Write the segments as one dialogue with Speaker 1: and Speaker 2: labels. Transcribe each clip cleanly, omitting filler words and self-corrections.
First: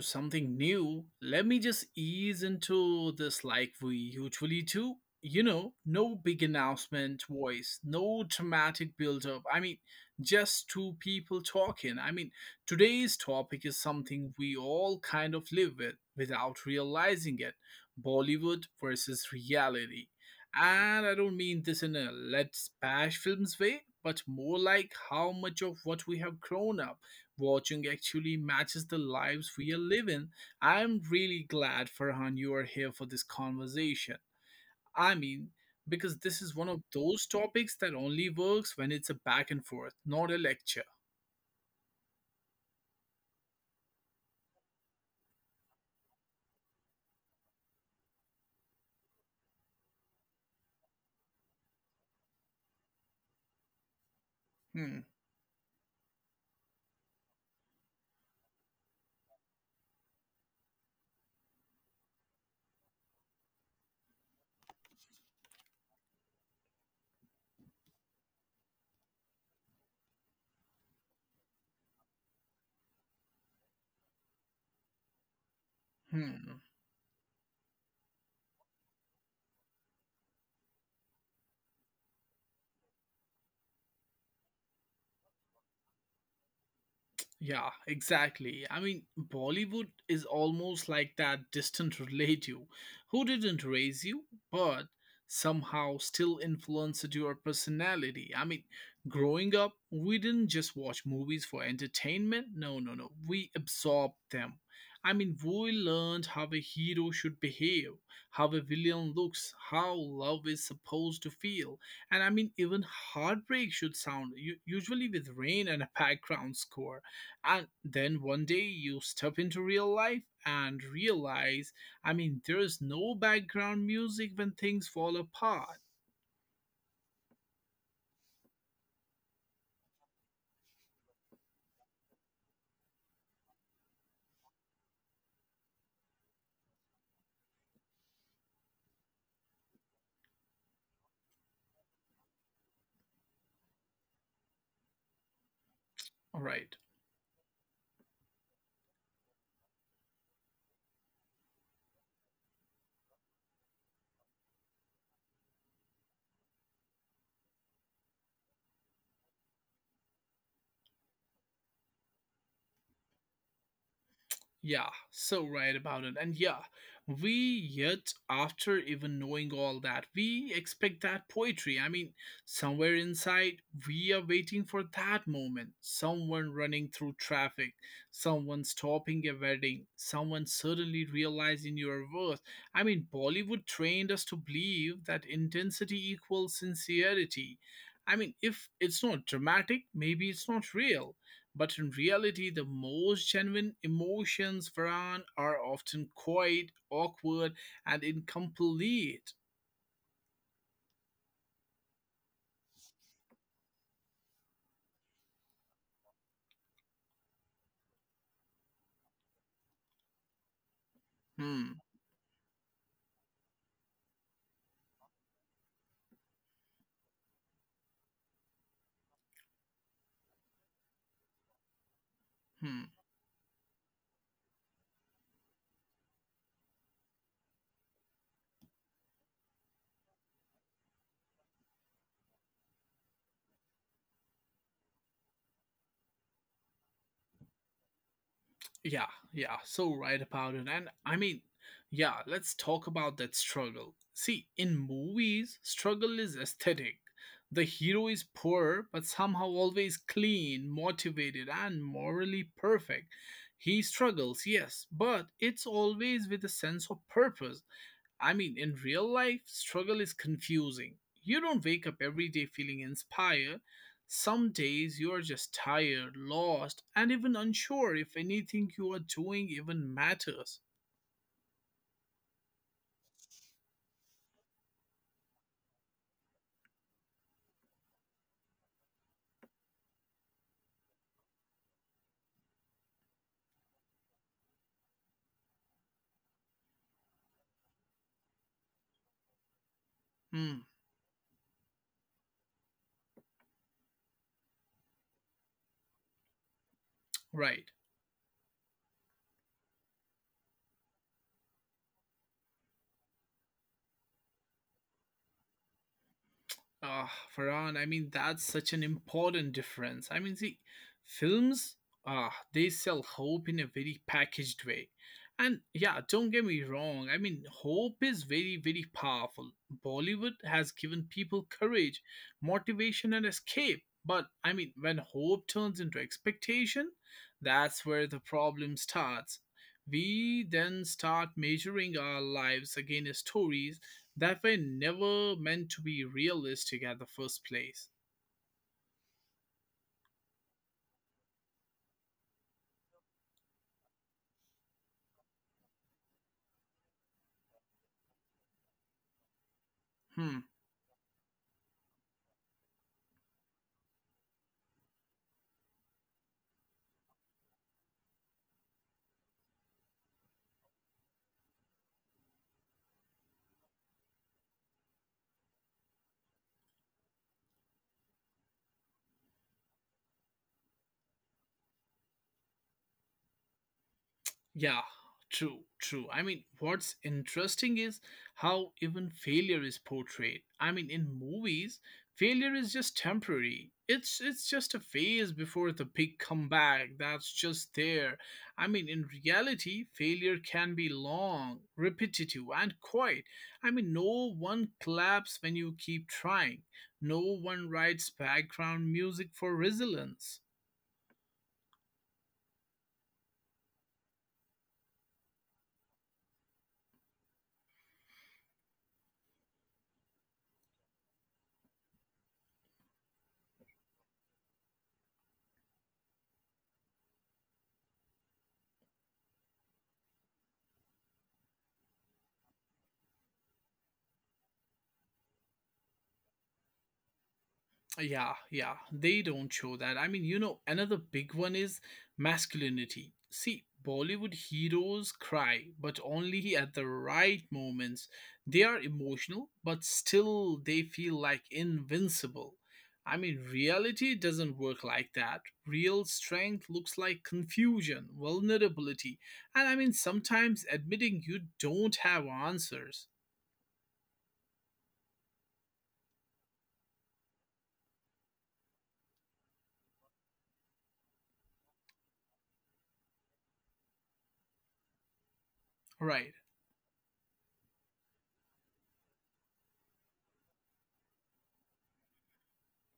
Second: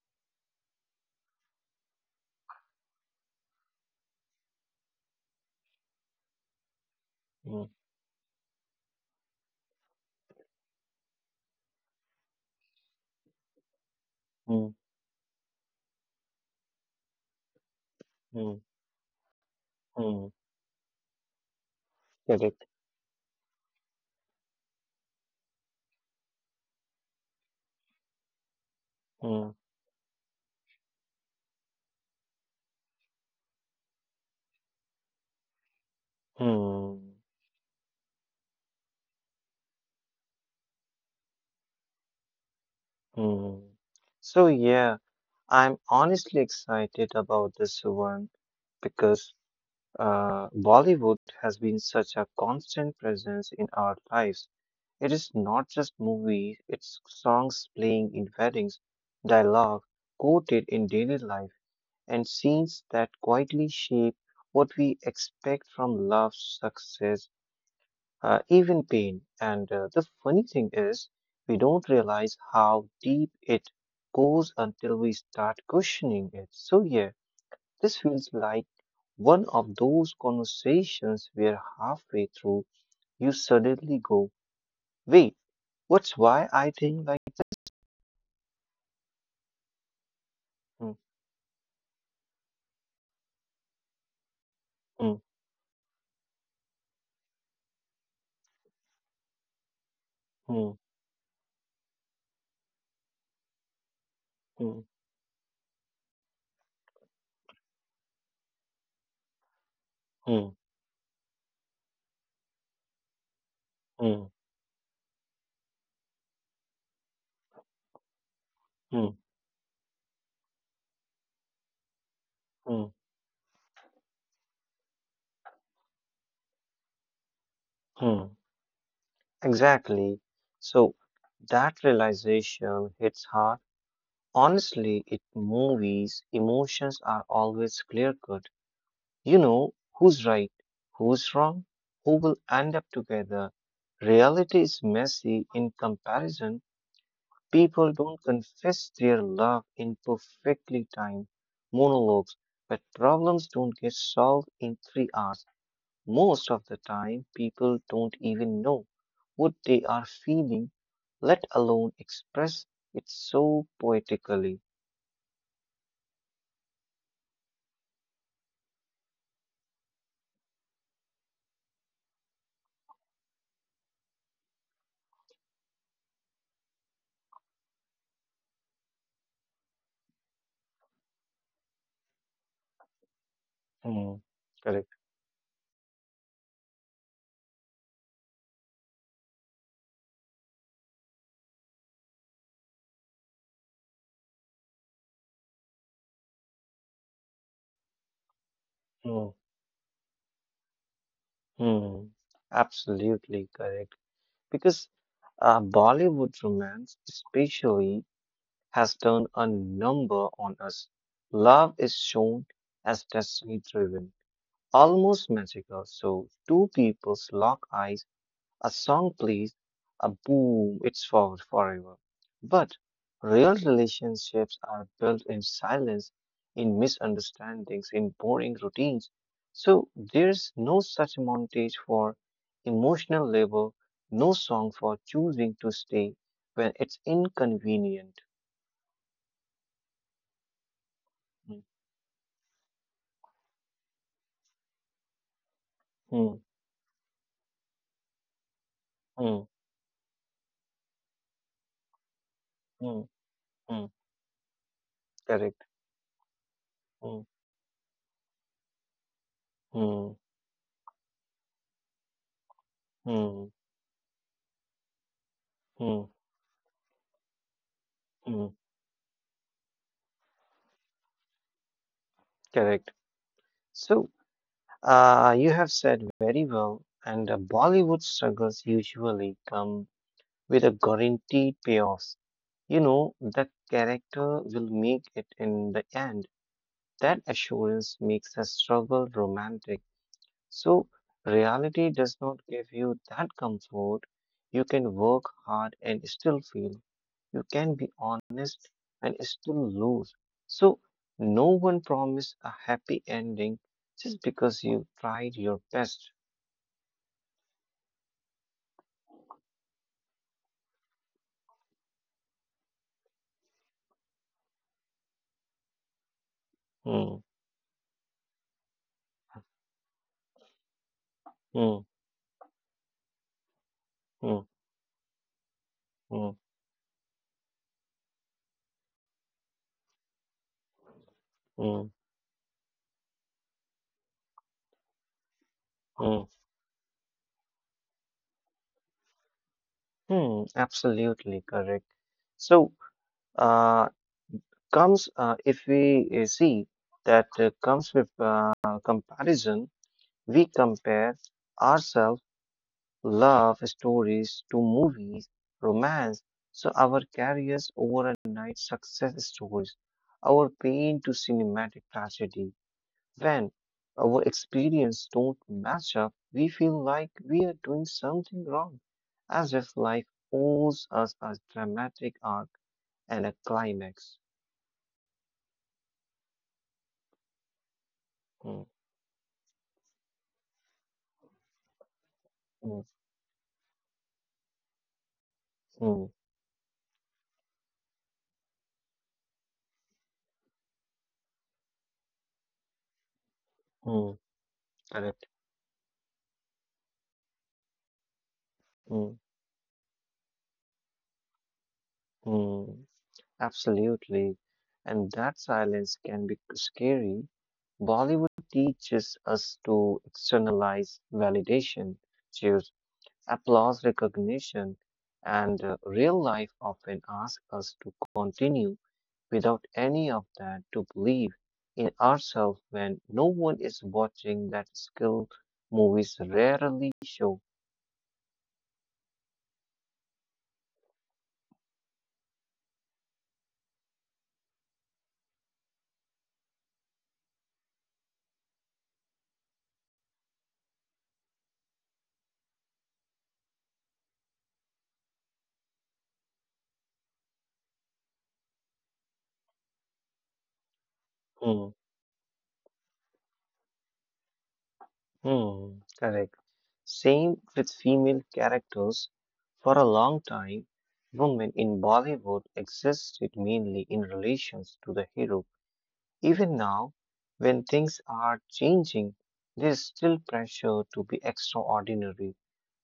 Speaker 1: something new, let me just ease into this like we usually do. No big announcement
Speaker 2: Mm,
Speaker 1: voice, no dramatic build up. I mean, just two people talking. I mean, today's topic is something we
Speaker 2: mm,
Speaker 1: all kind of live with without realizing it.
Speaker 2: mm,
Speaker 1: Bollywood versus reality.
Speaker 2: mm.
Speaker 1: And I don't mean this in a
Speaker 2: Correct.
Speaker 1: let's bash films way, but more like how much of what we have grown up watching actually matches the lives
Speaker 2: Mm,
Speaker 1: we are living. I'm really glad, Farhan, you are here for this conversation. I mean, because this is one of
Speaker 2: mm,
Speaker 1: those topics that only works when it's a back and forth, not a lecture.
Speaker 2: mm. So yeah, I'm honestly excited about this one because Bollywood has been such a constant presence in our lives. It
Speaker 1: Hmm.
Speaker 2: is not just movies, it's songs playing in weddings, dialogue quoted in daily life, and scenes that quietly shape what we expect from love, success, even pain. And the funny thing is, we don't realize how deep it goes until we start questioning it. So, yeah,
Speaker 1: Hmm.
Speaker 2: this feels like one of those conversations where halfway through you suddenly go, wait, what's why I think like.
Speaker 1: Yeah, exactly. I mean, Bollywood
Speaker 2: Hmm,
Speaker 1: is almost like that distant relative who didn't raise
Speaker 2: hmm,
Speaker 1: you, but somehow still influenced your personality. I mean, growing up,
Speaker 2: hmm,
Speaker 1: we didn't just watch movies for entertainment. No, no, no. We
Speaker 2: hmm,
Speaker 1: absorbed them. I mean, we learned how a hero should behave, how a villain looks,
Speaker 2: hmm,
Speaker 1: how love is supposed to feel. And I mean, even
Speaker 2: hmm,
Speaker 1: heartbreak should sound usually with rain and a background score. And then
Speaker 2: hmm,
Speaker 1: one day you step into real life and realize,
Speaker 2: hmm,
Speaker 1: I
Speaker 2: hmm,
Speaker 1: mean, there's no background music when things fall apart.
Speaker 2: hmm. Exactly. So that realization hits hard. Honestly, it movies, emotions are always clear cut. You know who's right, who's wrong, who will end up together. Reality is messy in comparison.
Speaker 1: All right.
Speaker 2: People don't confess their love in perfectly timed monologues, but problems don't get solved in 3 hours. Most of the time, people don't even know what they are feeling, let alone express it so poetically.
Speaker 1: Yeah, so right about it. And yeah, we yet, after even knowing all that, we expect that poetry. I mean, somewhere inside, we are waiting for that moment. Someone running through traffic, someone stopping a wedding, someone suddenly realizing your worth. I mean, Bollywood
Speaker 2: Hmm,
Speaker 1: trained us to
Speaker 2: correct.
Speaker 1: believe that intensity equals sincerity. I mean, if it's not dramatic, maybe it's not real. But in reality, the most genuine emotions, Farhan, are often quiet, awkward, and
Speaker 2: Hmm,
Speaker 1: incomplete.
Speaker 2: hmm, absolutely correct. Because Bollywood romance, especially, has done a number on us. Love
Speaker 1: Hmm,
Speaker 2: is shown as destiny driven, almost magical. So, two people's lock eyes. A song plays, a boom, it's for forever.
Speaker 1: hmm.
Speaker 2: But real relationships are built in silence, in misunderstandings, in boring routines. So there's no such montage for emotional labor, no song for choosing to stay when it's inconvenient.
Speaker 1: Yeah, yeah, so right about it. And I mean,
Speaker 2: Mm,
Speaker 1: yeah, let's talk about that struggle. See, in movies, struggle is
Speaker 2: mm,
Speaker 1: aesthetic. The hero is poor, but somehow
Speaker 2: mm,
Speaker 1: always clean, motivated, and morally perfect.
Speaker 2: mm,
Speaker 1: He
Speaker 2: mm,
Speaker 1: struggles, yes, but it's
Speaker 2: correct.
Speaker 1: always with a sense of
Speaker 2: Mm,
Speaker 1: purpose. I mean, in real life, struggle is
Speaker 2: mm,
Speaker 1: confusing. You don't wake up every day feeling
Speaker 2: mm,
Speaker 1: inspired. Some days you are just tired,
Speaker 2: mm,
Speaker 1: lost, and even unsure if
Speaker 2: mm,
Speaker 1: anything you are doing even matters.
Speaker 2: correct. So you have said very well, and Bollywood struggles usually come with a guaranteed payoff. You know, the character will make it in the end. That assurance makes the struggle romantic.
Speaker 1: Hmm,
Speaker 2: So, reality does not give you that comfort. You can work hard and still fail. You
Speaker 1: right.
Speaker 2: can be honest and still lose. So, no one promised a happy ending just because you tried your best.
Speaker 1: Farhan, I mean, that's such an important difference. I mean, see, films, they sell hope in a very packaged way. And yeah, don't get me wrong, I
Speaker 2: Hmm,
Speaker 1: mean, hope is very, very powerful. Bollywood has given people
Speaker 2: hmm,
Speaker 1: courage, motivation, and escape. But
Speaker 2: hmm,
Speaker 1: I mean, when hope turns into
Speaker 2: hmm,
Speaker 1: expectation, that's where the problem starts. We then start measuring
Speaker 2: hmm,
Speaker 1: our lives against stories that were never meant to be
Speaker 2: hmm,
Speaker 1: realistic at the first place.
Speaker 2: hmm, absolutely correct. So, uh, comes if we see that comes with comparison,
Speaker 1: Hmm.
Speaker 2: we compare ourselves love stories to movies, romance. So our careers overnight success stories, our pain to cinematic tragedy. When our experience don't match up, we feel like we are doing something wrong, as if life owes us a dramatic arc and a climax.
Speaker 1: Yeah, true, true. I mean, what's interesting is how
Speaker 2: Mm,
Speaker 1: even failure is portrayed. I mean, in movies, failure is
Speaker 2: mm,
Speaker 1: just temporary. It's just a phase before the
Speaker 2: mm,
Speaker 1: big comeback that's just there. I mean, in reality, failure can be long, repetitive, and quiet. I mean,
Speaker 2: mm,
Speaker 1: no one
Speaker 2: correct.
Speaker 1: claps when you keep trying. No one writes background
Speaker 2: Mm,
Speaker 1: music for resilience.
Speaker 2: mm, absolutely. And that silence can be scary. Bollywood teaches us to externalize validation, choose applause recognition, and real life often asks us to continue without any of that, to believe in ourselves when no one is watching that skill movies rarely show.
Speaker 1: Yeah, yeah, they don't show that. I mean, another big one is masculinity. See, Bollywood heroes cry, but only at the right moments. They are emotional, but still they feel like invincible. I mean, reality doesn't work like that. Real strength looks like confusion, vulnerability, and I mean, sometimes admitting you
Speaker 2: Hmm,
Speaker 1: don't have answers.
Speaker 2: hmm, correct. Same with female characters. For a long time, women in Bollywood existed mainly in relations to the hero.
Speaker 1: Right.
Speaker 2: Even now, when things are changing, there is still pressure to be extraordinary.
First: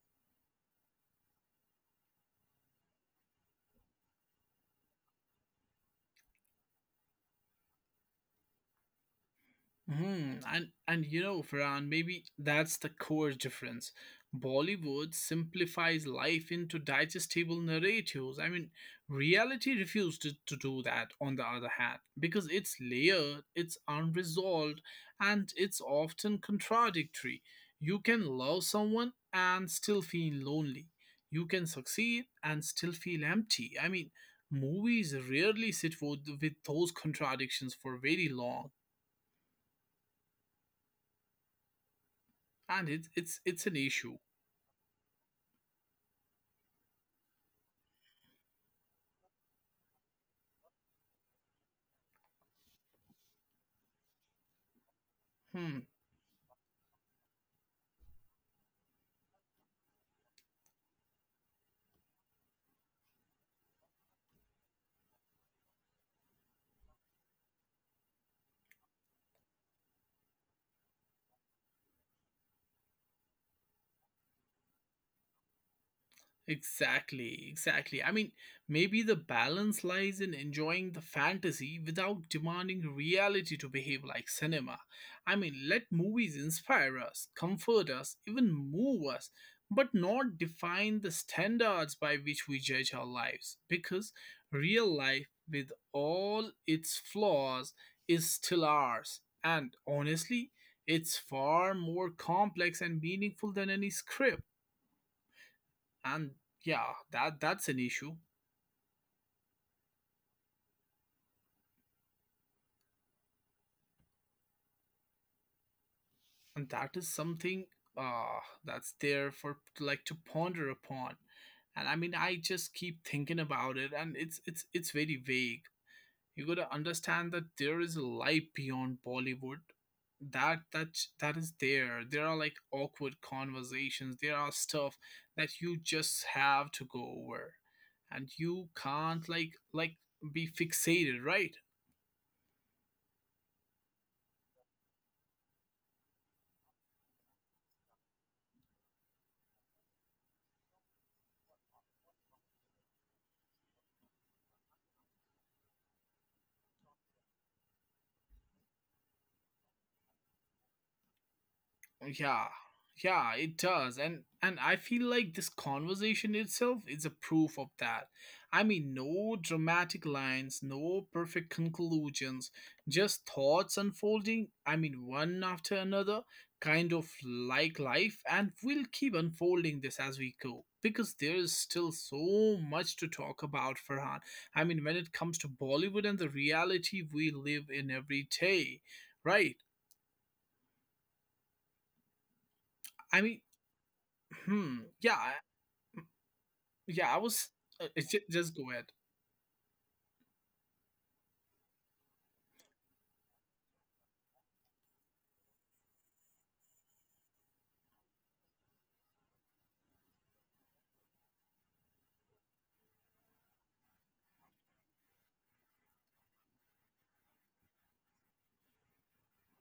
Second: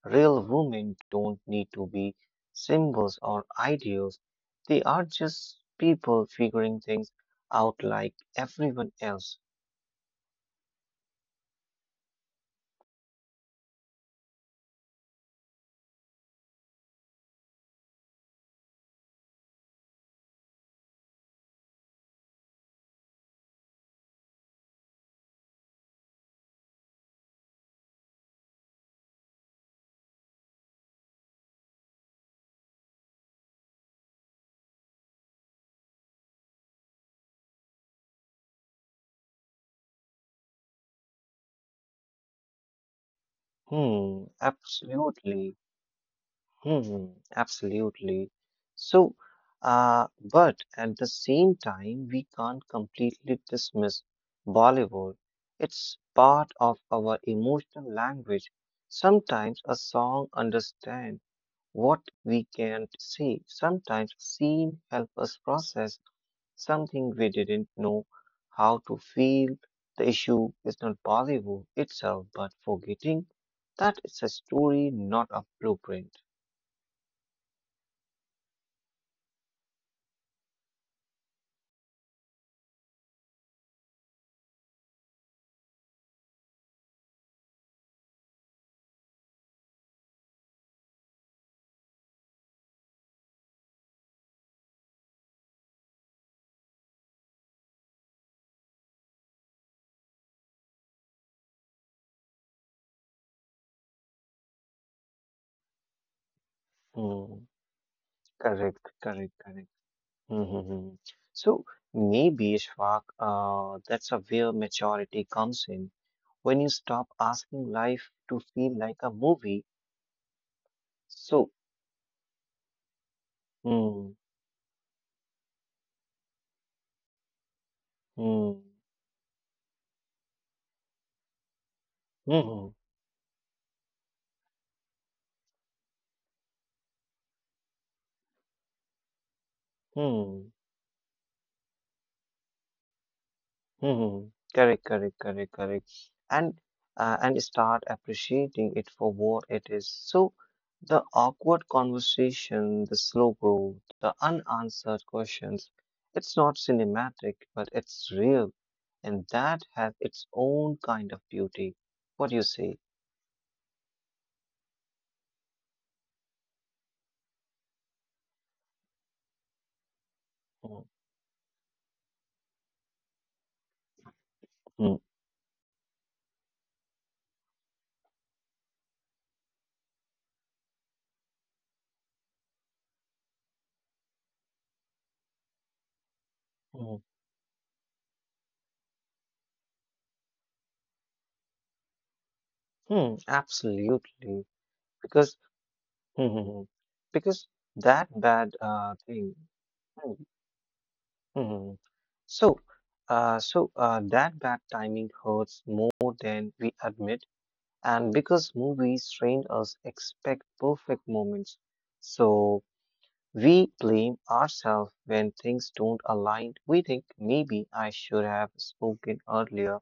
Speaker 2: Real women don't need to be symbols or ideals. They are just people figuring things out like everyone else.
Speaker 1: And Farhan, maybe that's the core difference. Bollywood simplifies life into digestible narratives. I mean, reality refused to do that, on the other hand, because it's layered, it's unresolved, and it's often contradictory. You can love someone and still feel lonely. You can succeed and still feel empty. I mean, movies rarely sit with those contradictions for very long, and it's an issue.
Speaker 2: Hmm, absolutely. Hmm, absolutely. So, but at the same time, we can't completely dismiss Bollywood.
Speaker 1: Hmm.
Speaker 2: It's part of our emotional language. Sometimes a song understands what we can't see. Sometimes a scene helps us process something we didn't know how to feel. The issue is not Bollywood itself, but forgetting that it's a story, not a blueprint.
Speaker 1: Exactly, exactly. I mean, maybe the balance lies in enjoying the fantasy without demanding reality to behave like cinema. I mean, let movies inspire us, comfort us, even move us, but not define the standards by which we judge our lives. Because real life, with all its flaws, is still ours. And honestly, it's far more complex and meaningful than any script. And yeah,
Speaker 2: Mm,
Speaker 1: that's an issue.
Speaker 2: correct, correct, correct. Mm-hmm. So maybe, Ishfaq, that's a where maturity comes in when you
Speaker 1: And
Speaker 2: stop
Speaker 1: that is
Speaker 2: asking
Speaker 1: something,
Speaker 2: life to feel like a
Speaker 1: that's there
Speaker 2: movie.
Speaker 1: for like to ponder upon.
Speaker 2: So,
Speaker 1: And I mean, I just keep thinking about
Speaker 2: mm,
Speaker 1: it, and it's very vague. You got to understand that there is a
Speaker 2: mm,
Speaker 1: life beyond Bollywood, that is There are
Speaker 2: mm,
Speaker 1: like awkward conversations, there are stuff that you just have to go over, and you can't like
Speaker 2: mm.
Speaker 1: be fixated, right?
Speaker 2: Hmm, correct, correct, correct, correct. And and start appreciating it for what it is. So the awkward conversation, the slow growth, the unanswered questions, it's not cinematic, but it's real. And that has its own kind of beauty. What
Speaker 1: Yeah,
Speaker 2: do you say?
Speaker 1: yeah, it does. And I feel like this conversation itself is a proof of that. I mean, no dramatic lines,
Speaker 2: Hmm,
Speaker 1: no perfect conclusions, just thoughts unfolding, I
Speaker 2: hmm,
Speaker 1: mean, one after another, kind of like life, and we'll keep unfolding this as we go. Because there is still so much to talk about, Farhan. I mean, when it comes to Bollywood and the
Speaker 2: hmm,
Speaker 1: reality we live in every day, right?
Speaker 2: hmm,
Speaker 1: I mean,
Speaker 2: absolutely.
Speaker 1: hmm.
Speaker 2: Because
Speaker 1: Yeah,
Speaker 2: hmm, hmm.
Speaker 1: yeah, I
Speaker 2: Because
Speaker 1: was
Speaker 2: that
Speaker 1: it's ju-
Speaker 2: bad
Speaker 1: just go ahead.
Speaker 2: thing. Hmm, hmm. So, that bad timing hurts more than we admit, and because movies train us expect perfect moments, so we blame ourselves when things don't align. We think maybe I should have spoken earlier,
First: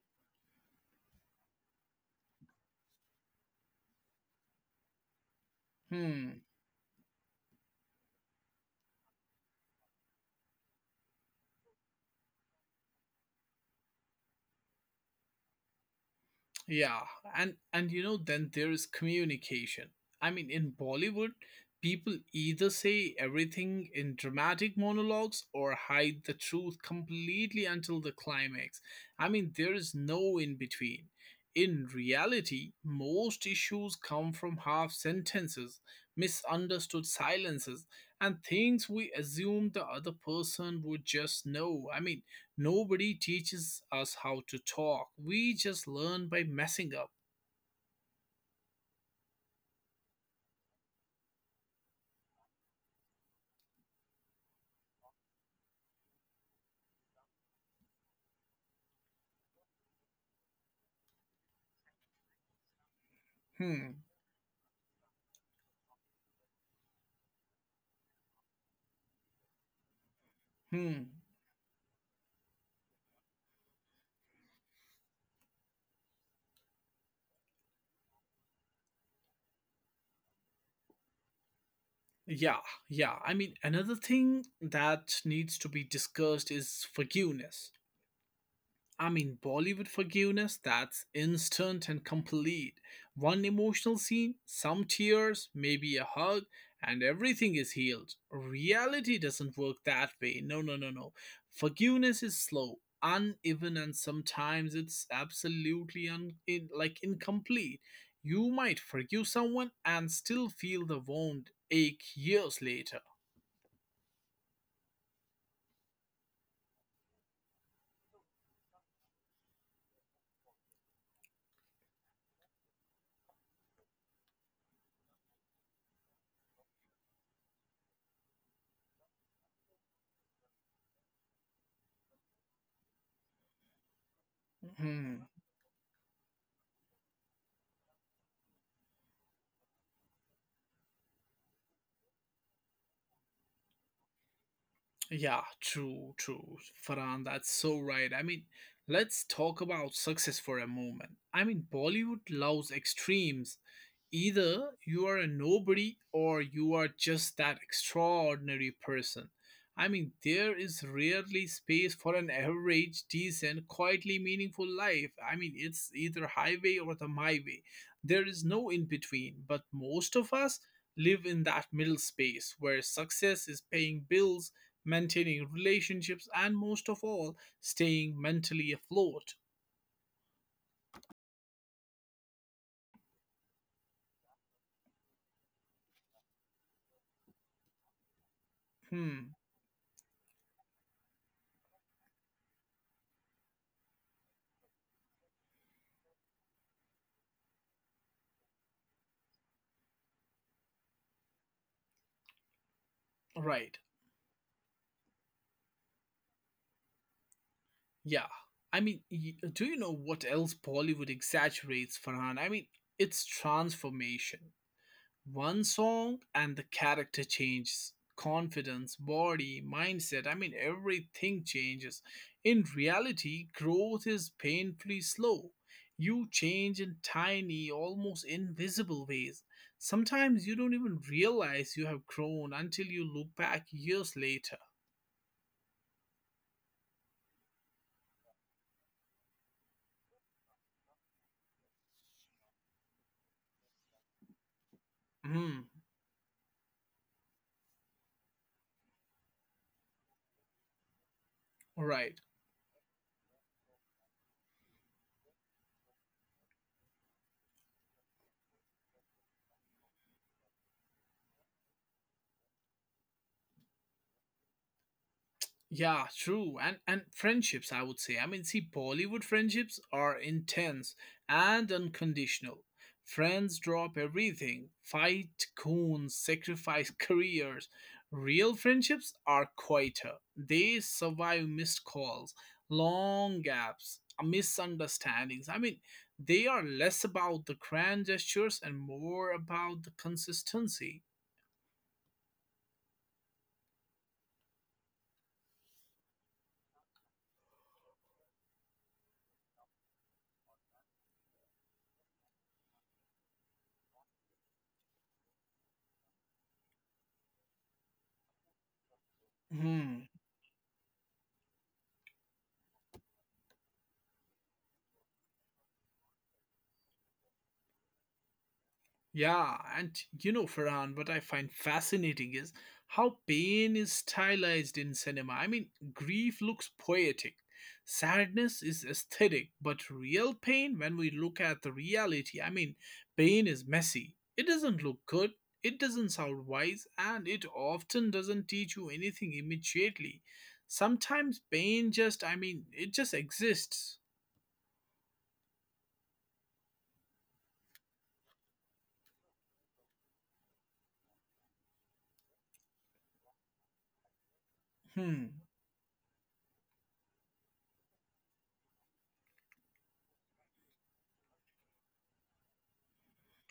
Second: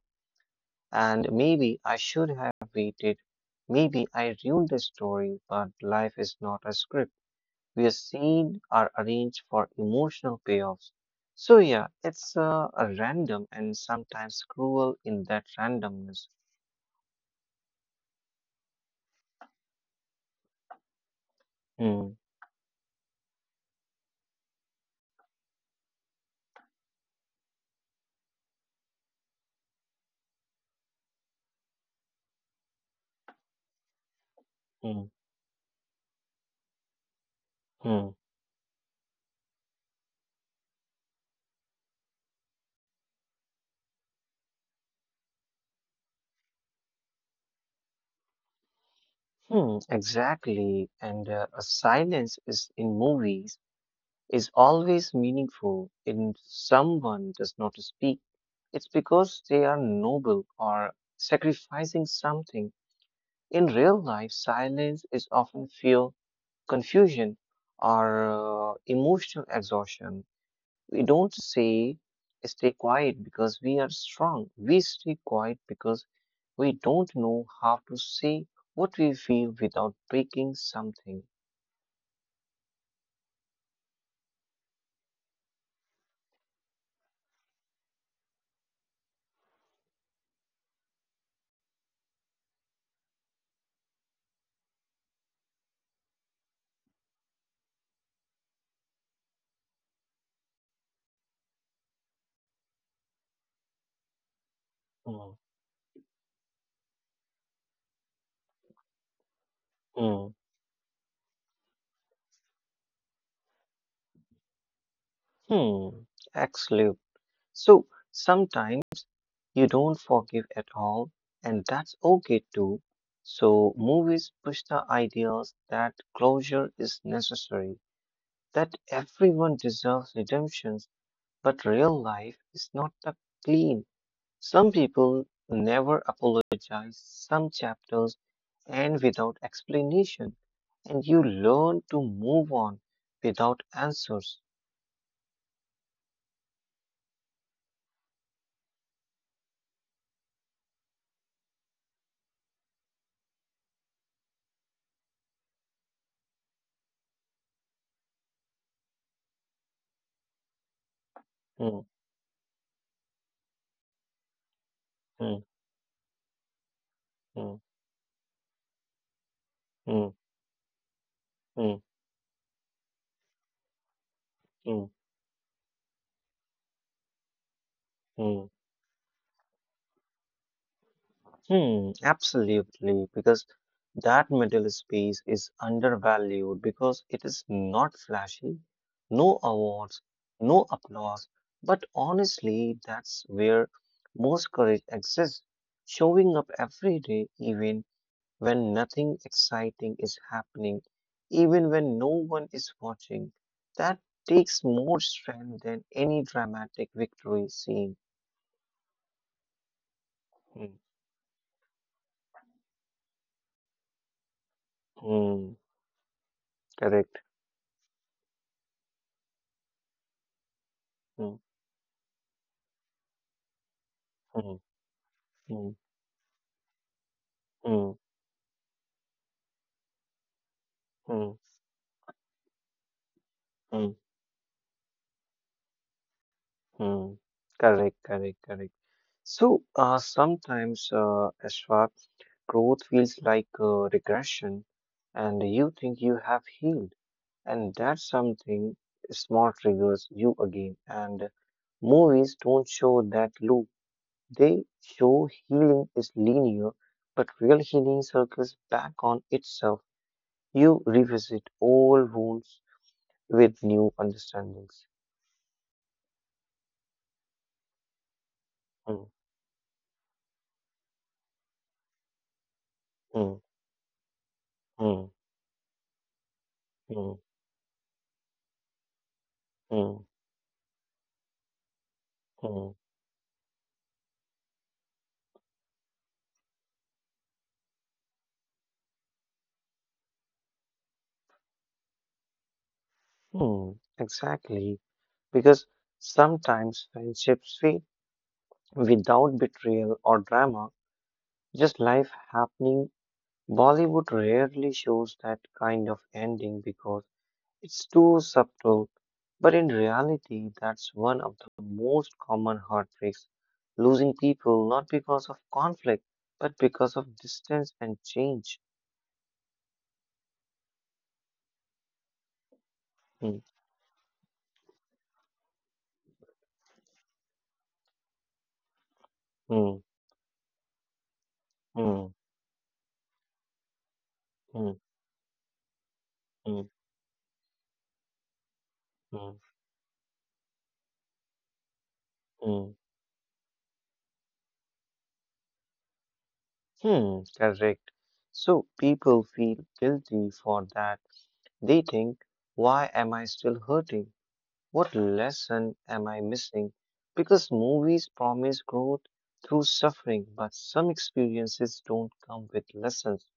Speaker 2: and maybe I should have waited. Maybe I ruined the story, but life is
Speaker 1: Hmm.
Speaker 2: not a script we are seen are arranged for emotional payoffs. So yeah, it's a random and sometimes cruel in that randomness.
Speaker 1: Yeah. And then there is communication. I mean, in Bollywood, people
Speaker 2: Hmm,
Speaker 1: either say everything in dramatic monologues or hide the truth completely until the climax. I mean, there is no in between. In reality, most issues come from half
Speaker 2: hmm,
Speaker 1: sentences, misunderstood silences,
Speaker 2: hmm,
Speaker 1: and things we assume the other person would just know. I mean, nobody teaches us how to talk. We just learn by messing up.
Speaker 2: hmm, exactly. And a silence is in movies is always meaningful. If someone does not speak, it's because they are noble or sacrificing something. In
Speaker 1: Hmm,
Speaker 2: real life, silence is often fuel confusion or emotional exhaustion. We
Speaker 1: hmm.
Speaker 2: don't say stay quiet because we are strong. We stay quiet because we don't know how to say what we feel without breaking something.
Speaker 1: Yeah, yeah. I mean, another thing that needs to be discussed is forgiveness. I mean, Bollywood forgiveness that's instant and complete. One emotional scene, some tears, maybe a hug, and everything is healed. Reality doesn't work that way. No, no, no, no. Forgiveness is slow, uneven, and sometimes it's
Speaker 2: Mm,
Speaker 1: absolutely like incomplete. You might forgive someone and still
Speaker 2: mm,
Speaker 1: feel the wound ache years later.
Speaker 2: hmm, excellent. So sometimes you don't forgive at all, and that's okay too. So, movies push the ideas that closure is necessary, that everyone deserves redemptions, but real life is not that clean. Some
Speaker 1: Mm-hmm.
Speaker 2: people never apologize, some chapters end without explanation, and you learn to move on without answers.
Speaker 1: Yeah, true, true. Farhan, that's so right. I mean, let's talk about success for a moment. I mean, Bollywood loves extremes. Either you are a nobody or you are just that extraordinary person. I mean, there is rarely
Speaker 2: Hmm,
Speaker 1: space for an average, decent, quietly meaningful life. I
Speaker 2: hmm,
Speaker 1: mean, it's either highway or the my
Speaker 2: hmm,
Speaker 1: way. There is no in between, but
Speaker 2: hmm,
Speaker 1: most of us live in that
Speaker 2: hmm,
Speaker 1: middle space where success is paying bills,
Speaker 2: hmm,
Speaker 1: maintaining relationships, and most of all, staying
Speaker 2: hmm.
Speaker 1: mentally afloat.
Speaker 2: Hmm, absolutely, because that middle space is undervalued because it is not flashy, no
Speaker 1: Hmm,
Speaker 2: awards, no applause, but honestly, that's where most courage exists. Showing up every day, even when nothing exciting is happening, even when no one is watching, that
Speaker 1: right.
Speaker 2: takes more strength than any dramatic victory scene.
Speaker 1: Yeah. I mean, do you know what else
Speaker 2: Hmm,
Speaker 1: Bollywood exaggerates, Farhan? I mean, it's transformation.
Speaker 2: hmm,
Speaker 1: One song and the
Speaker 2: correct.
Speaker 1: character changes confidence, body, mindset. I mean,
Speaker 2: Hmm,
Speaker 1: everything changes. In reality, growth is
Speaker 2: hmm,
Speaker 1: painfully slow.
Speaker 2: hmm.
Speaker 1: You change in tiny,
Speaker 2: Mm,
Speaker 1: almost invisible ways. Sometimes you don't even
Speaker 2: mm,
Speaker 1: realize you have grown until you look back years
Speaker 2: mm,
Speaker 1: later.
Speaker 2: mm, correct, correct, correct. So sometimes, Ashwak, growth feels like regression, and
Speaker 1: Hmm.
Speaker 2: you think you have healed, and that's something small triggers you again. And
Speaker 1: Right.
Speaker 2: movies don't show that loop. They show healing is linear, but real healing circles back on itself. You revisit old wounds with new understandings.
Speaker 1: Yeah, true. And friendships, I would say. I mean, see, Bollywood
Speaker 2: Mm,
Speaker 1: friendships are intense and unconditional. Friends
Speaker 2: mm,
Speaker 1: drop everything,
Speaker 2: mm.
Speaker 1: fight coons, sacrifice
Speaker 2: Hmm,
Speaker 1: careers. Real friendships are quieter.
Speaker 2: hmm,
Speaker 1: They survive missed calls,
Speaker 2: hmm,
Speaker 1: long gaps, misunderstandings. I mean, they are less about the grand gestures and more about the consistency.
Speaker 2: mm, exactly, because sometimes friendships fade without betrayal or drama, just life happening. Bollywood rarely shows that kind of ending because it's too subtle. But in
Speaker 1: Hmm.
Speaker 2: reality, that's one of the most common heartbreaks, losing people not because of conflict, but because of distance and change.
Speaker 1: Yeah, and Farhan, what I find fascinating is how
Speaker 2: Hmm,
Speaker 1: pain is stylized in cinema. I mean, grief looks poetic, sadness is aesthetic, but
Speaker 2: hmm,
Speaker 1: real pain, when we look at the
Speaker 2: hmm,
Speaker 1: reality, I mean, pain is messy. It doesn't
Speaker 2: hmm,
Speaker 1: look good, it doesn't sound wise,
Speaker 2: hmm,
Speaker 1: and it often doesn't teach you anything
Speaker 2: hmm,
Speaker 1: immediately. Sometimes pain just, I mean, it
Speaker 2: mm,
Speaker 1: just exists.
Speaker 2: hmm, correct. So people feel guilty for that. They think, why am I still hurting?
Speaker 1: Hmm.
Speaker 2: What lesson am I missing? Because movies promise growth through suffering, but some experiences don't come with lessons.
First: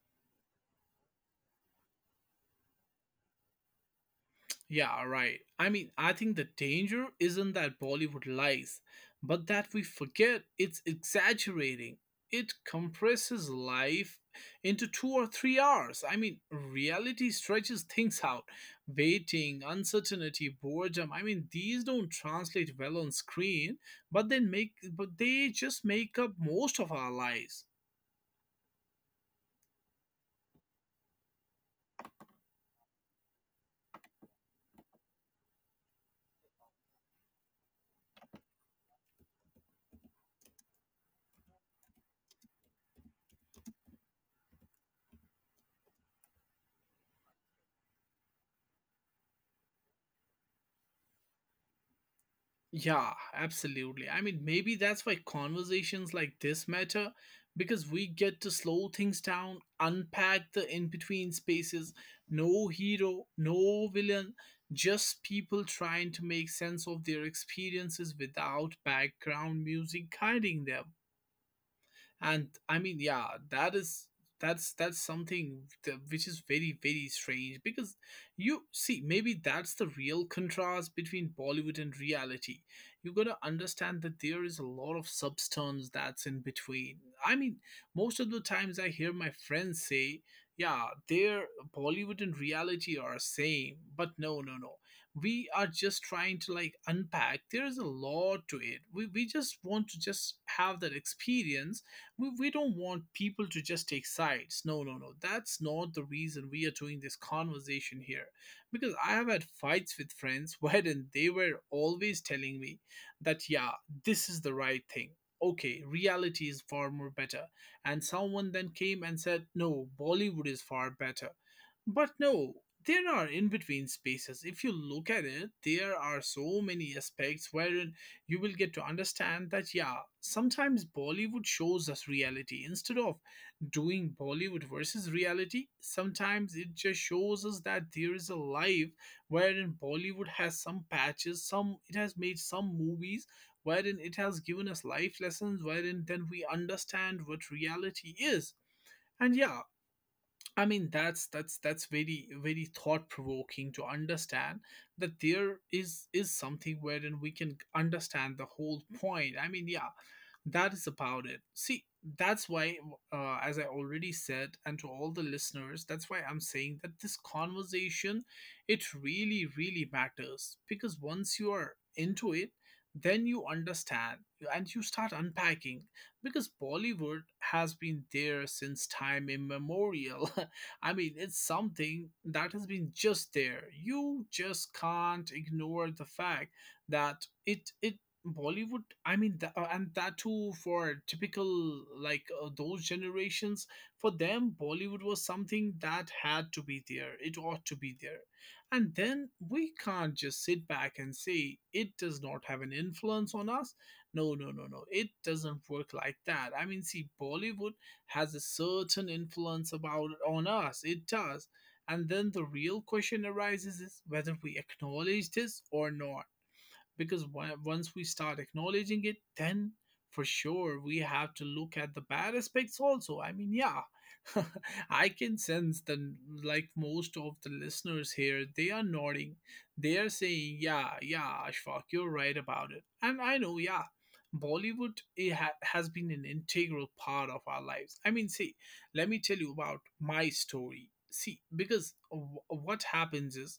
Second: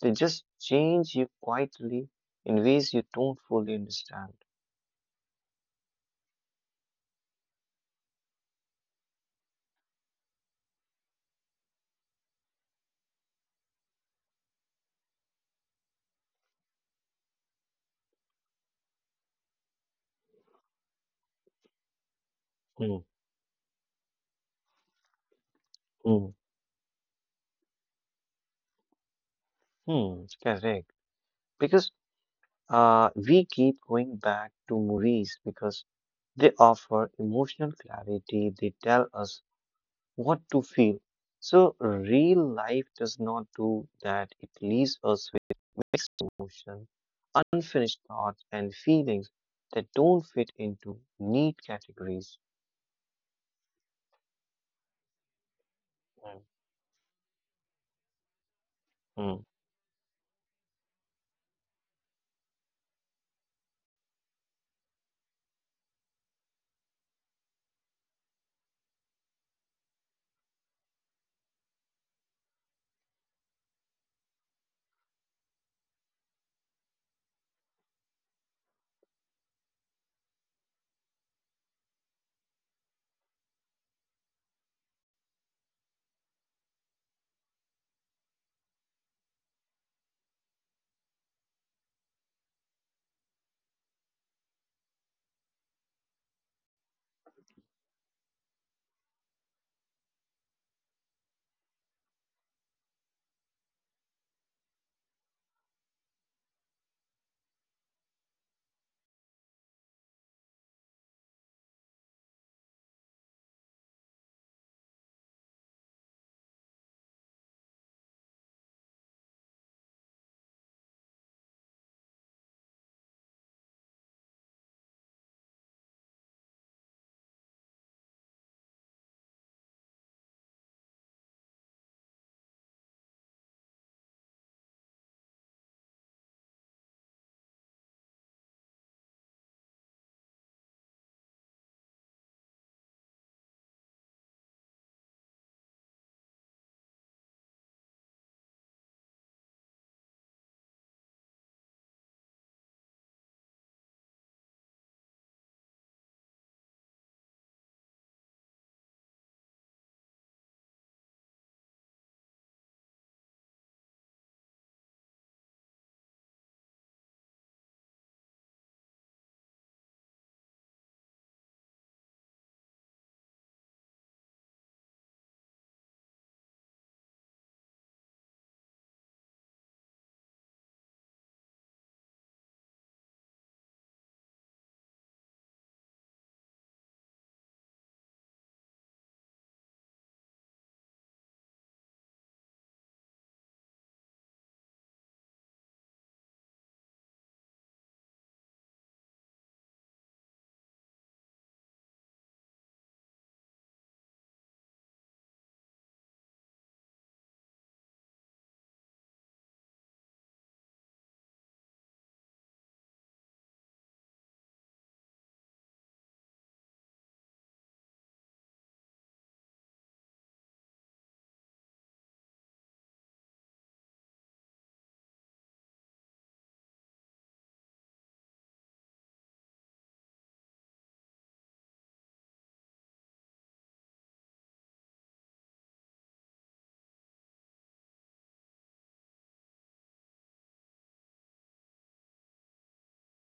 Speaker 2: They just change you quietly in ways you don't fully understand.
Speaker 1: Yeah, right. I mean, I think the danger isn't that Bollywood lies, but that we forget it's exaggerating. It compresses life into 2 or 3 hours. I mean, reality stretches things out. Waiting, uncertainty, boredom. I mean, these don't translate
Speaker 2: Hmm,
Speaker 1: well on screen, but they make but they just
Speaker 2: hmm,
Speaker 1: make up most of our lives.
Speaker 2: hmm, correct. Because we keep going back to movies because they offer emotional clarity, they tell us what to feel. So, real life does not do that, it leaves us with mixed emotion, unfinished thoughts, and feelings that don't fit into neat categories.
Speaker 1: Yeah, absolutely. I mean, maybe that's why
Speaker 2: Mm,
Speaker 1: conversations like this matter, because we get to slow
Speaker 2: mm,
Speaker 1: things down, unpack the in between spaces. No hero, no villain, just people trying to make sense of their experiences without background music guiding them. And I mean, yeah, that is, that's something which is very, very strange. Because you see, maybe that's the real contrast between Bollywood and reality. You got to understand that there is a lot of substance that's in between. I mean, most of the times I hear my friends say, yeah, their Bollywood and reality are same, but no, no, no, we are just trying to like unpack. There is a lot to it. We just want to just have that experience. We don't want people to just take sides. No, no, no. That's not the reason we are doing this conversation here. Because I have had fights with friends wherein they were always telling me that, yeah, this is the right thing. Okay, reality is far more better. And someone then came and said, no, Bollywood is far better. But no, there are in between spaces. If you look at it, there are so many aspects wherein you will get to understand that, yeah, sometimes Bollywood shows us reality. Instead of doing Bollywood versus reality, sometimes it just shows us that there is a life wherein Bollywood has some patches, some it has made some movies wherein it has given us life lessons, wherein then we understand what reality is. And yeah, I mean that's very very thought provoking to understand that there is something wherein we can understand the whole point. I mean, yeah, that is about it, see that's why as I already said, and to all the listeners, that's why I'm saying that this conversation it really really matters, because once you are into it then you understand and you start unpacking, because Bollywood has been there since time immemorial. I mean, it's something that has been just there, you just can't ignore the fact that it Bollywood, I mean, and that too for typical, like, those generations, for them, Bollywood was something that had to be there. It ought to be there. And then we can't just sit back and say it does not have an influence on us. No, no, no, no. It doesn't work like that. I mean, see, Bollywood has a certain influence about on us. It does. And then the real question arises is whether we acknowledge this or not, because once we start acknowledging it, then for sure we have to look at the bad aspects also. I mean, yeah. I can sense that like most of the listeners here, they are nodding, they are saying yeah, yeah, Ashfaq, you're right about it, and I know. Yeah, Bollywood, it has been an integral part of our lives. I mean, see, let me tell you about my story. See, because what happens is,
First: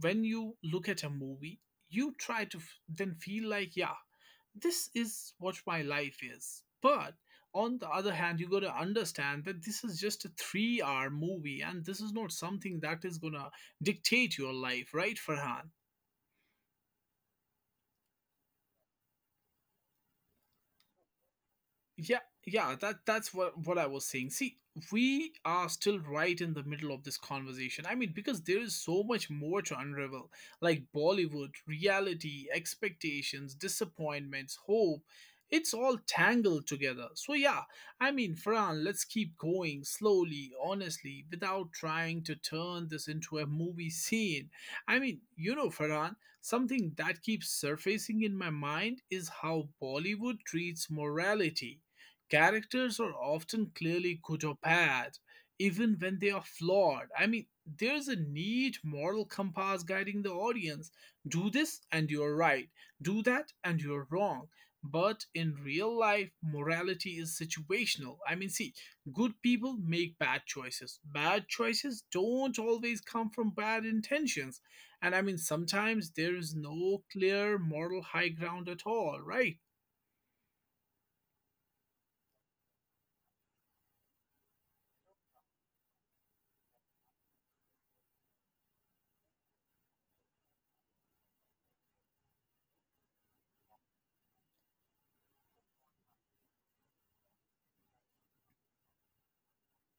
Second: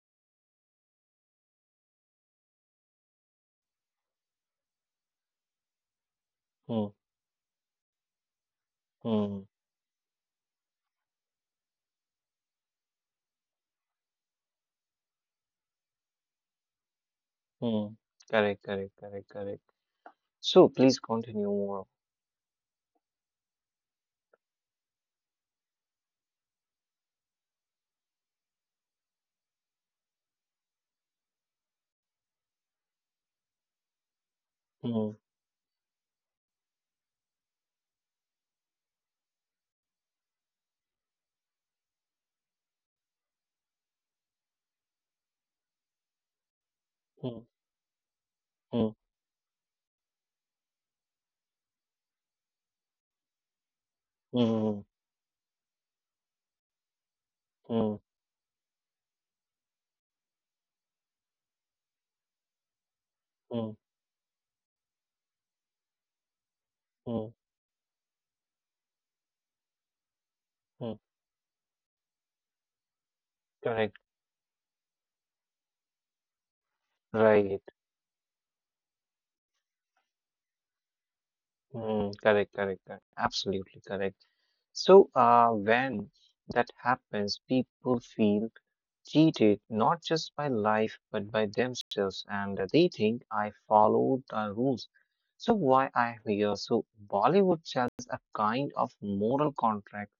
Speaker 1: when you look at a movie, you try to then feel like, yeah, this is what my life is.
Speaker 2: mm,
Speaker 1: But on the other hand, you got to understand
Speaker 2: mm,
Speaker 1: that this is just a 3-hour movie, and this is not something that is going to dictate your life, right, Farhan?
Speaker 2: mm, correct, correct, correct, correct. So, please continue more.
Speaker 1: Yeah, yeah, that's what I was saying. See, we are still right in the middle of this conversation. I mean, because there is so much more to unravel, like Bollywood, reality, expectations, disappointments, hope.
Speaker 2: Mm,
Speaker 1: It's all tangled together, so yeah, I mean, Farhan, let's keep going slowly, honestly, without trying to turn this into a movie scene. I mean, you know Farhan, something that
Speaker 2: mm,
Speaker 1: keeps surfacing in my
Speaker 2: mm,
Speaker 1: mind is how Bollywood treats morality. Characters are often clearly good or
Speaker 2: mm,
Speaker 1: bad, even when they are flawed. I mean,
Speaker 2: mm,
Speaker 1: there's a neat moral compass guiding the audience. Do this and you're right, do that
Speaker 2: mm,
Speaker 1: and you're wrong. But in real life,
Speaker 2: mm,
Speaker 1: morality is situational. I mean, see, good people make bad
Speaker 2: mm,
Speaker 1: choices. Bad choices don't always come from
Speaker 2: correct,
Speaker 1: bad intentions. And I mean, sometimes there is no
Speaker 2: right.
Speaker 1: clear moral high ground at all, right?
Speaker 2: Mm, correct, correct, correct, absolutely correct. So, when that happens, people feel cheated not just by life but by themselves, and they think I followed the rules. So, why I'm here? So, Bollywood sells a kind of moral contract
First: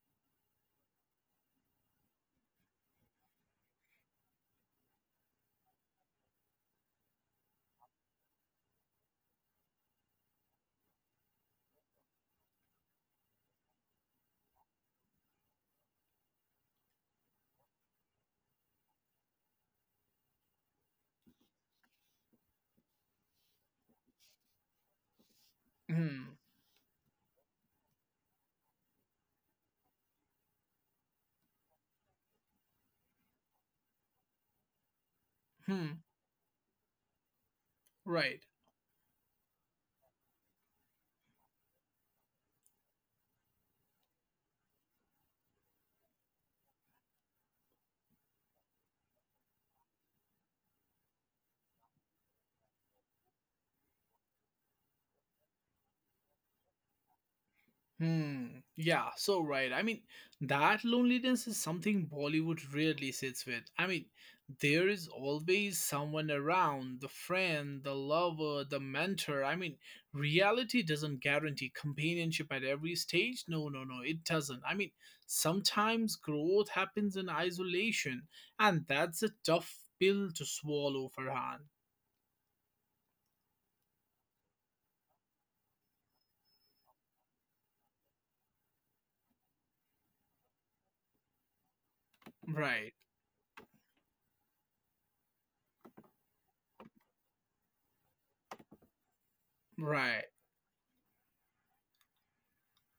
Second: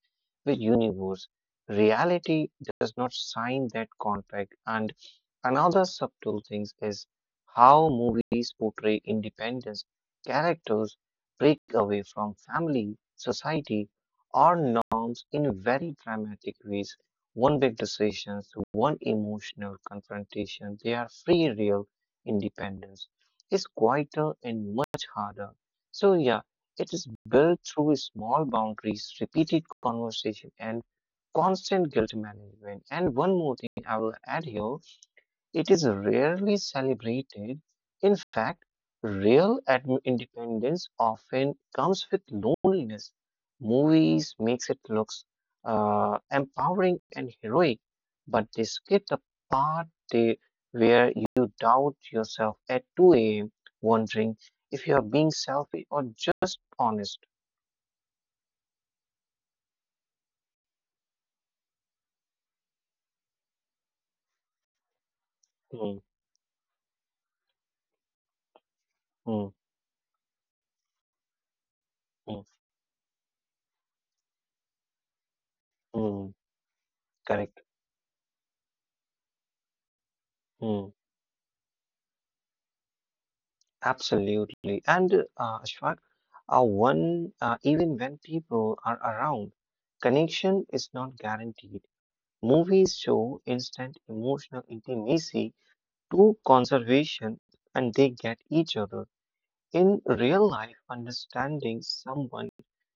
Speaker 2: the universe. Reality does not sign that contract. And another subtle thing is how movies portray independence. Characters break away from family, society, or norms in very dramatic ways. One big decision, one emotional confrontation, they are free, real independence is quieter and much harder. So,
Speaker 1: Hmm,
Speaker 2: yeah. It is built through small boundaries, repeated conversation, and constant guilt management. And one more thing I will add here, it is
Speaker 1: hmm,
Speaker 2: rarely celebrated. In
Speaker 1: right.
Speaker 2: fact, real independence often comes with loneliness. Movies makes it looks empowering and heroic, but they skip the part where you doubt yourself at 2 a.m., wondering if you are being selfish or just honest.
Speaker 1: Hmm. Yeah, so right. I mean, that loneliness is something Bollywood rarely sits with. I mean, there is always
Speaker 2: Hmm,
Speaker 1: someone around, the friend, the lover, the mentor.
Speaker 2: hmm,
Speaker 1: I mean, reality doesn't guarantee
Speaker 2: hmm,
Speaker 1: companionship at every stage. No, no, no, it doesn't. I mean, sometimes
Speaker 2: hmm,
Speaker 1: growth happens in
Speaker 2: correct.
Speaker 1: isolation, and that's a tough pill to
Speaker 2: Hmm,
Speaker 1: swallow, Farhan.
Speaker 2: absolutely. And Ashfaq, one, even when people are around, connection is not guaranteed.
Speaker 1: Right,
Speaker 2: Movies show instant emotional intimacy to conservation and they get each other. In
Speaker 1: right.
Speaker 2: real life, understanding someone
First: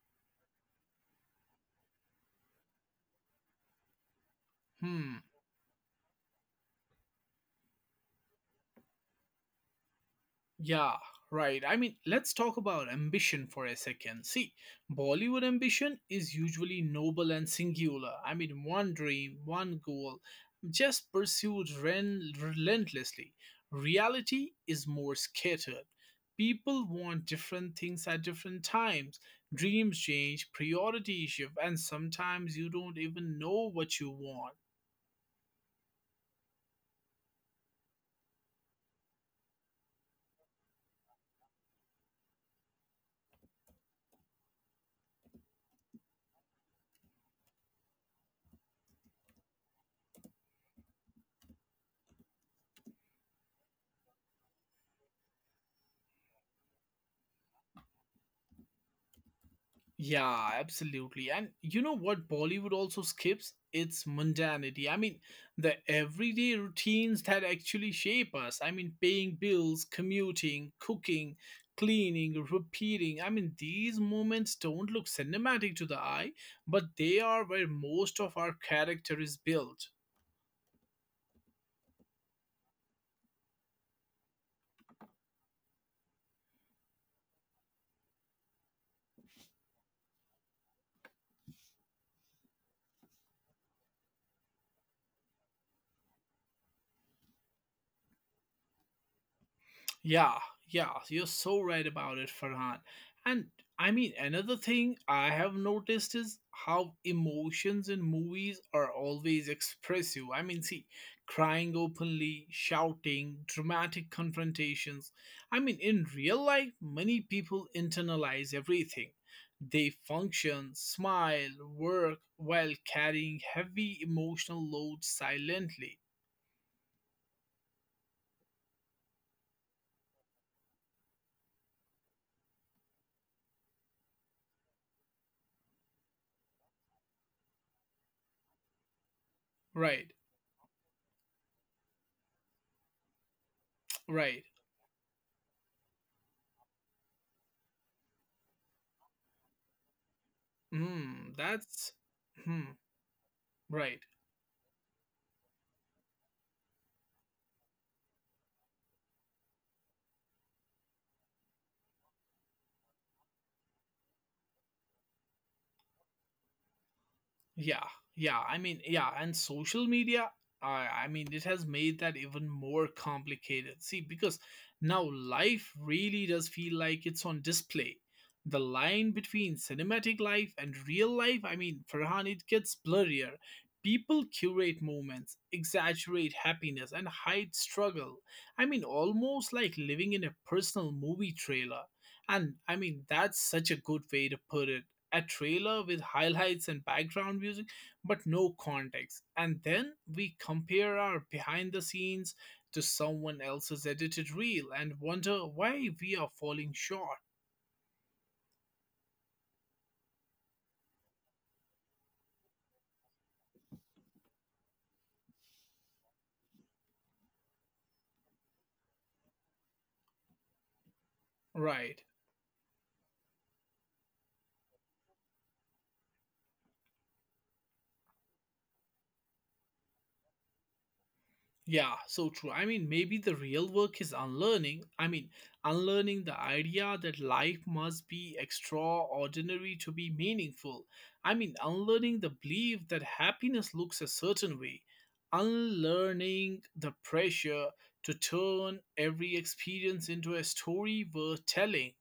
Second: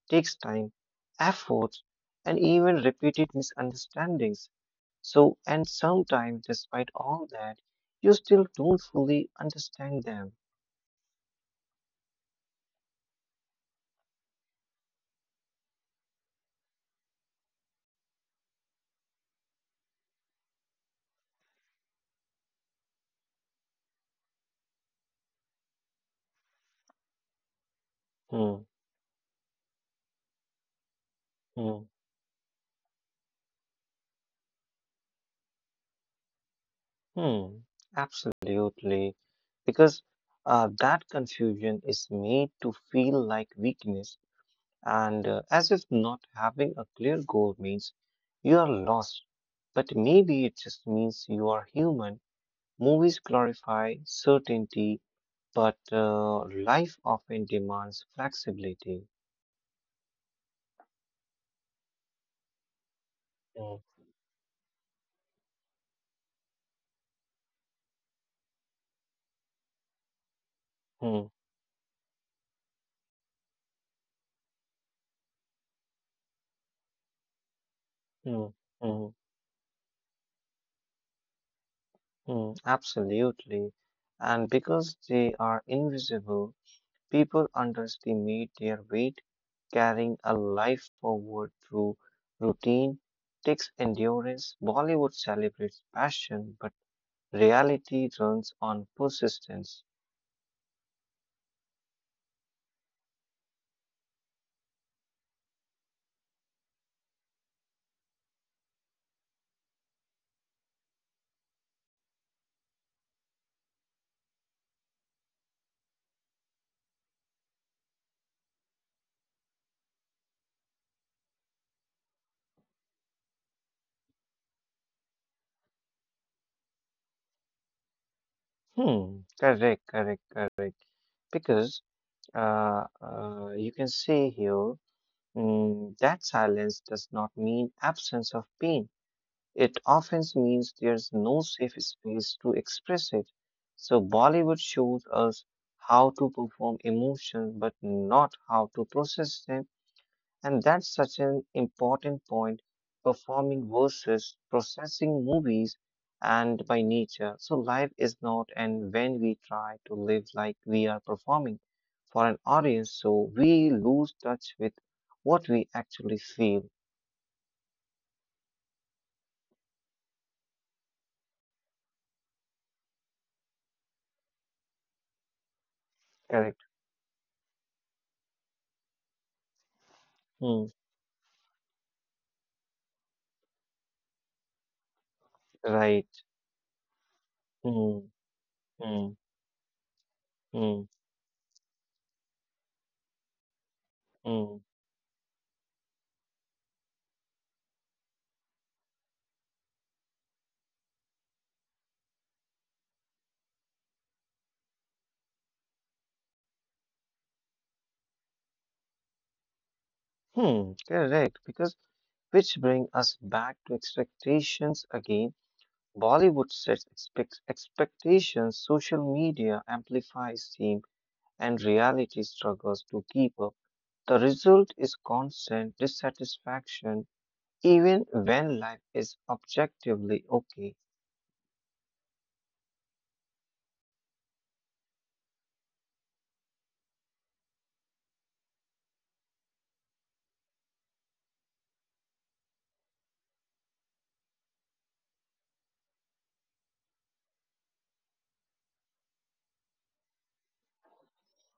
Speaker 2: takes time, effort, and even repeated misunderstandings.
Speaker 1: Hmm.
Speaker 2: So, and sometimes, despite all that, you still don't fully understand them.
Speaker 1: Yeah, right. I mean, let's talk about ambition for a second. See, Bollywood ambition is usually noble and singular. I mean, one dream, one goal, just pursued relentlessly. Reality is more scattered. People want different things at different
Speaker 2: Hmm,
Speaker 1: times. Dreams change, priorities shift, and
Speaker 2: hmm.
Speaker 1: sometimes you don't even know what you want.
Speaker 2: Hmm, absolutely. Because that confusion is made to feel like weakness, and as if not having a clear goal means you are lost. But maybe it just means you are human. Movies glorify certainty, but life often demands flexibility.
Speaker 1: Yeah, absolutely. And you know what Bollywood also skips?
Speaker 2: Mm,
Speaker 1: It's mundanity. I mean, the everyday routines that actually shape us. I mean, paying bills, commuting,
Speaker 2: mm,
Speaker 1: cooking, cleaning, repeating. I mean, these moments don't look cinematic to the eye, but they are where most
Speaker 2: mm,
Speaker 1: of our
Speaker 2: mm,
Speaker 1: character is built.
Speaker 2: mm, absolutely. And because they are invisible, people underestimate their weight. Carrying a life forward through routine takes endurance. Bollywood celebrates passion, but reality runs on persistence.
Speaker 1: Yeah, yeah, you're so right about it, Farhan. And I mean, another thing I have noticed is how emotions in movies are always expressive. I mean, see, crying openly, shouting, dramatic confrontations. I mean, in real life, many people internalize everything. They function, smile, work while carrying heavy emotional loads silently.
Speaker 2: Hmm, correct, correct, correct. Because you can see here, that silence does not mean absence of pain.
Speaker 1: Right,
Speaker 2: It often means there's no safe space to express it. So
Speaker 1: right.
Speaker 2: Bollywood shows us how to perform emotions but not how to process them. And that's
Speaker 1: Hmm,
Speaker 2: such an
Speaker 1: that's.
Speaker 2: important
Speaker 1: Hmm.
Speaker 2: point,
Speaker 1: Right.
Speaker 2: performing versus processing movies and by nature. So life is not, and when we try to live like we are performing for an audience, so we lose touch with what we actually feel.
Speaker 1: Yeah. Yeah. I mean, yeah. And social media, I mean, it has made that even more complicated. See, because now life really does feel
Speaker 2: Correct.
Speaker 1: like it's on display. The line between cinematic life and
Speaker 2: Hmm.
Speaker 1: real life, I mean, Farhan, it gets blurrier. People curate moments,
Speaker 2: Right.
Speaker 1: exaggerate happiness, and hide
Speaker 2: Hmm.
Speaker 1: struggle. I mean,
Speaker 2: Hmm.
Speaker 1: almost like living in a personal
Speaker 2: Mm,
Speaker 1: movie trailer. And I mean, that's such a good way to
Speaker 2: mm,
Speaker 1: put it, a trailer with highlights and background music, but no context. And then we compare our behind the scenes to someone else's edited reel and wonder why we are falling short.
Speaker 2: hmm, correct. Because which bring us back to expectations again. Bollywood sets expectations, social media amplifies them, and
Speaker 1: Right.
Speaker 2: reality struggles to keep up. The result is constant dissatisfaction, even when life is objectively okay.
Speaker 1: Yeah, so true. I mean, maybe the real work is unlearning. I mean, unlearning the idea that life must be extraordinary to be meaningful. I mean, unlearning the belief that happiness looks a certain way. Unlearning the pressure to turn every experience into a story worth telling.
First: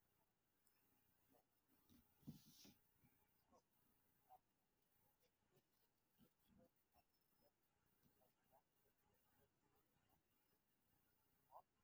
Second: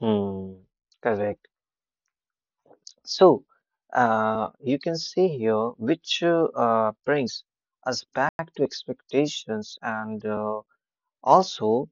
Speaker 2: Hmm, correct. So, you can see here which brings us back to expectations and also,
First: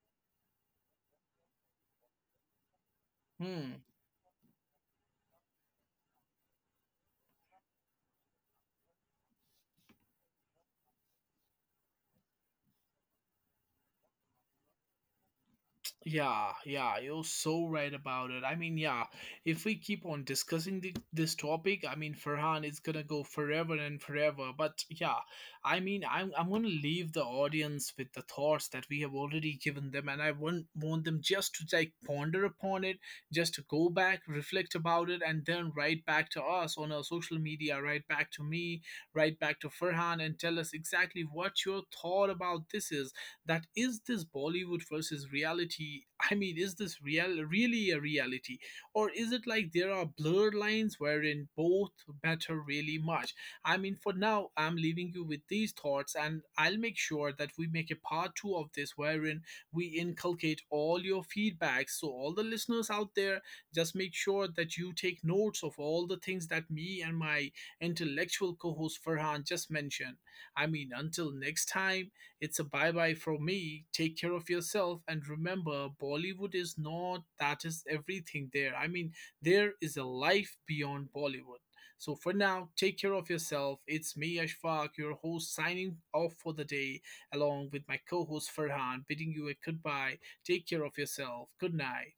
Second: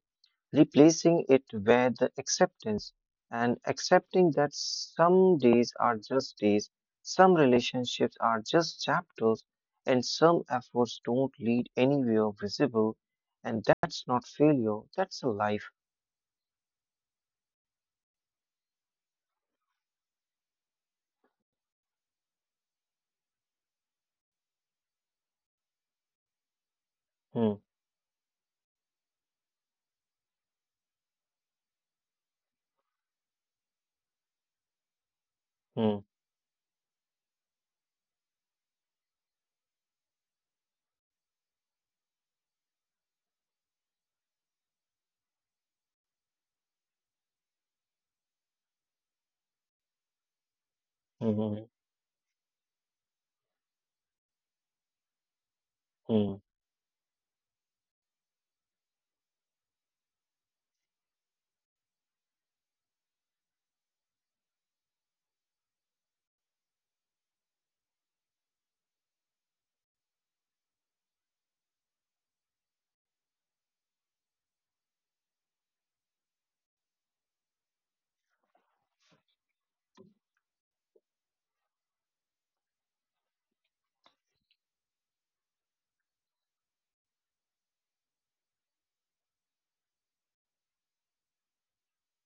Speaker 2: replacing it with the acceptance and
Speaker 1: Hmm.
Speaker 2: accepting that some days are just days, some relationships are just chapters, and some efforts don't lead anywhere visible. And that's not failure, that's a life.
Speaker 1: Yeah, yeah, you're so right about it. I mean, yeah, if we keep on discussing this topic, I mean, Farhan is gonna go forever and forever. But yeah, I mean, I'm gonna leave the
Speaker 2: Hmm,
Speaker 1: audience with the thoughts that we have already given them, and I want them just to like ponder upon it, just to go back, reflect about it, and then
Speaker 2: hmm,
Speaker 1: write back to us on our social media, write back to me, write back to Farhan, and tell us exactly what your thought about this is, that is, this Bollywood versus reality? I mean, is this real really a reality? Or is it like there are blurred lines
Speaker 2: hmm,
Speaker 1: wherein
Speaker 2: hmm,
Speaker 1: both matter really much? I mean, for now, I'm leaving you with these thoughts, and
Speaker 2: hmm.
Speaker 1: I'll make sure that we make a part two of this wherein we inculcate all your feedback. So, all the listeners out there, just make sure that you take notes of all the things that me and my intellectual co host Farhan just mentioned. I mean, until next time, it's a bye bye from me. Take care of yourself. And remember, Bollywood is not that is everything there. I mean, there is a life beyond Bollywood. So for now, take care of yourself. It's me, Ashfaq, your host, signing off for the day, along with my co host, Farhan, bidding you a goodbye. Take care of yourself. Good night.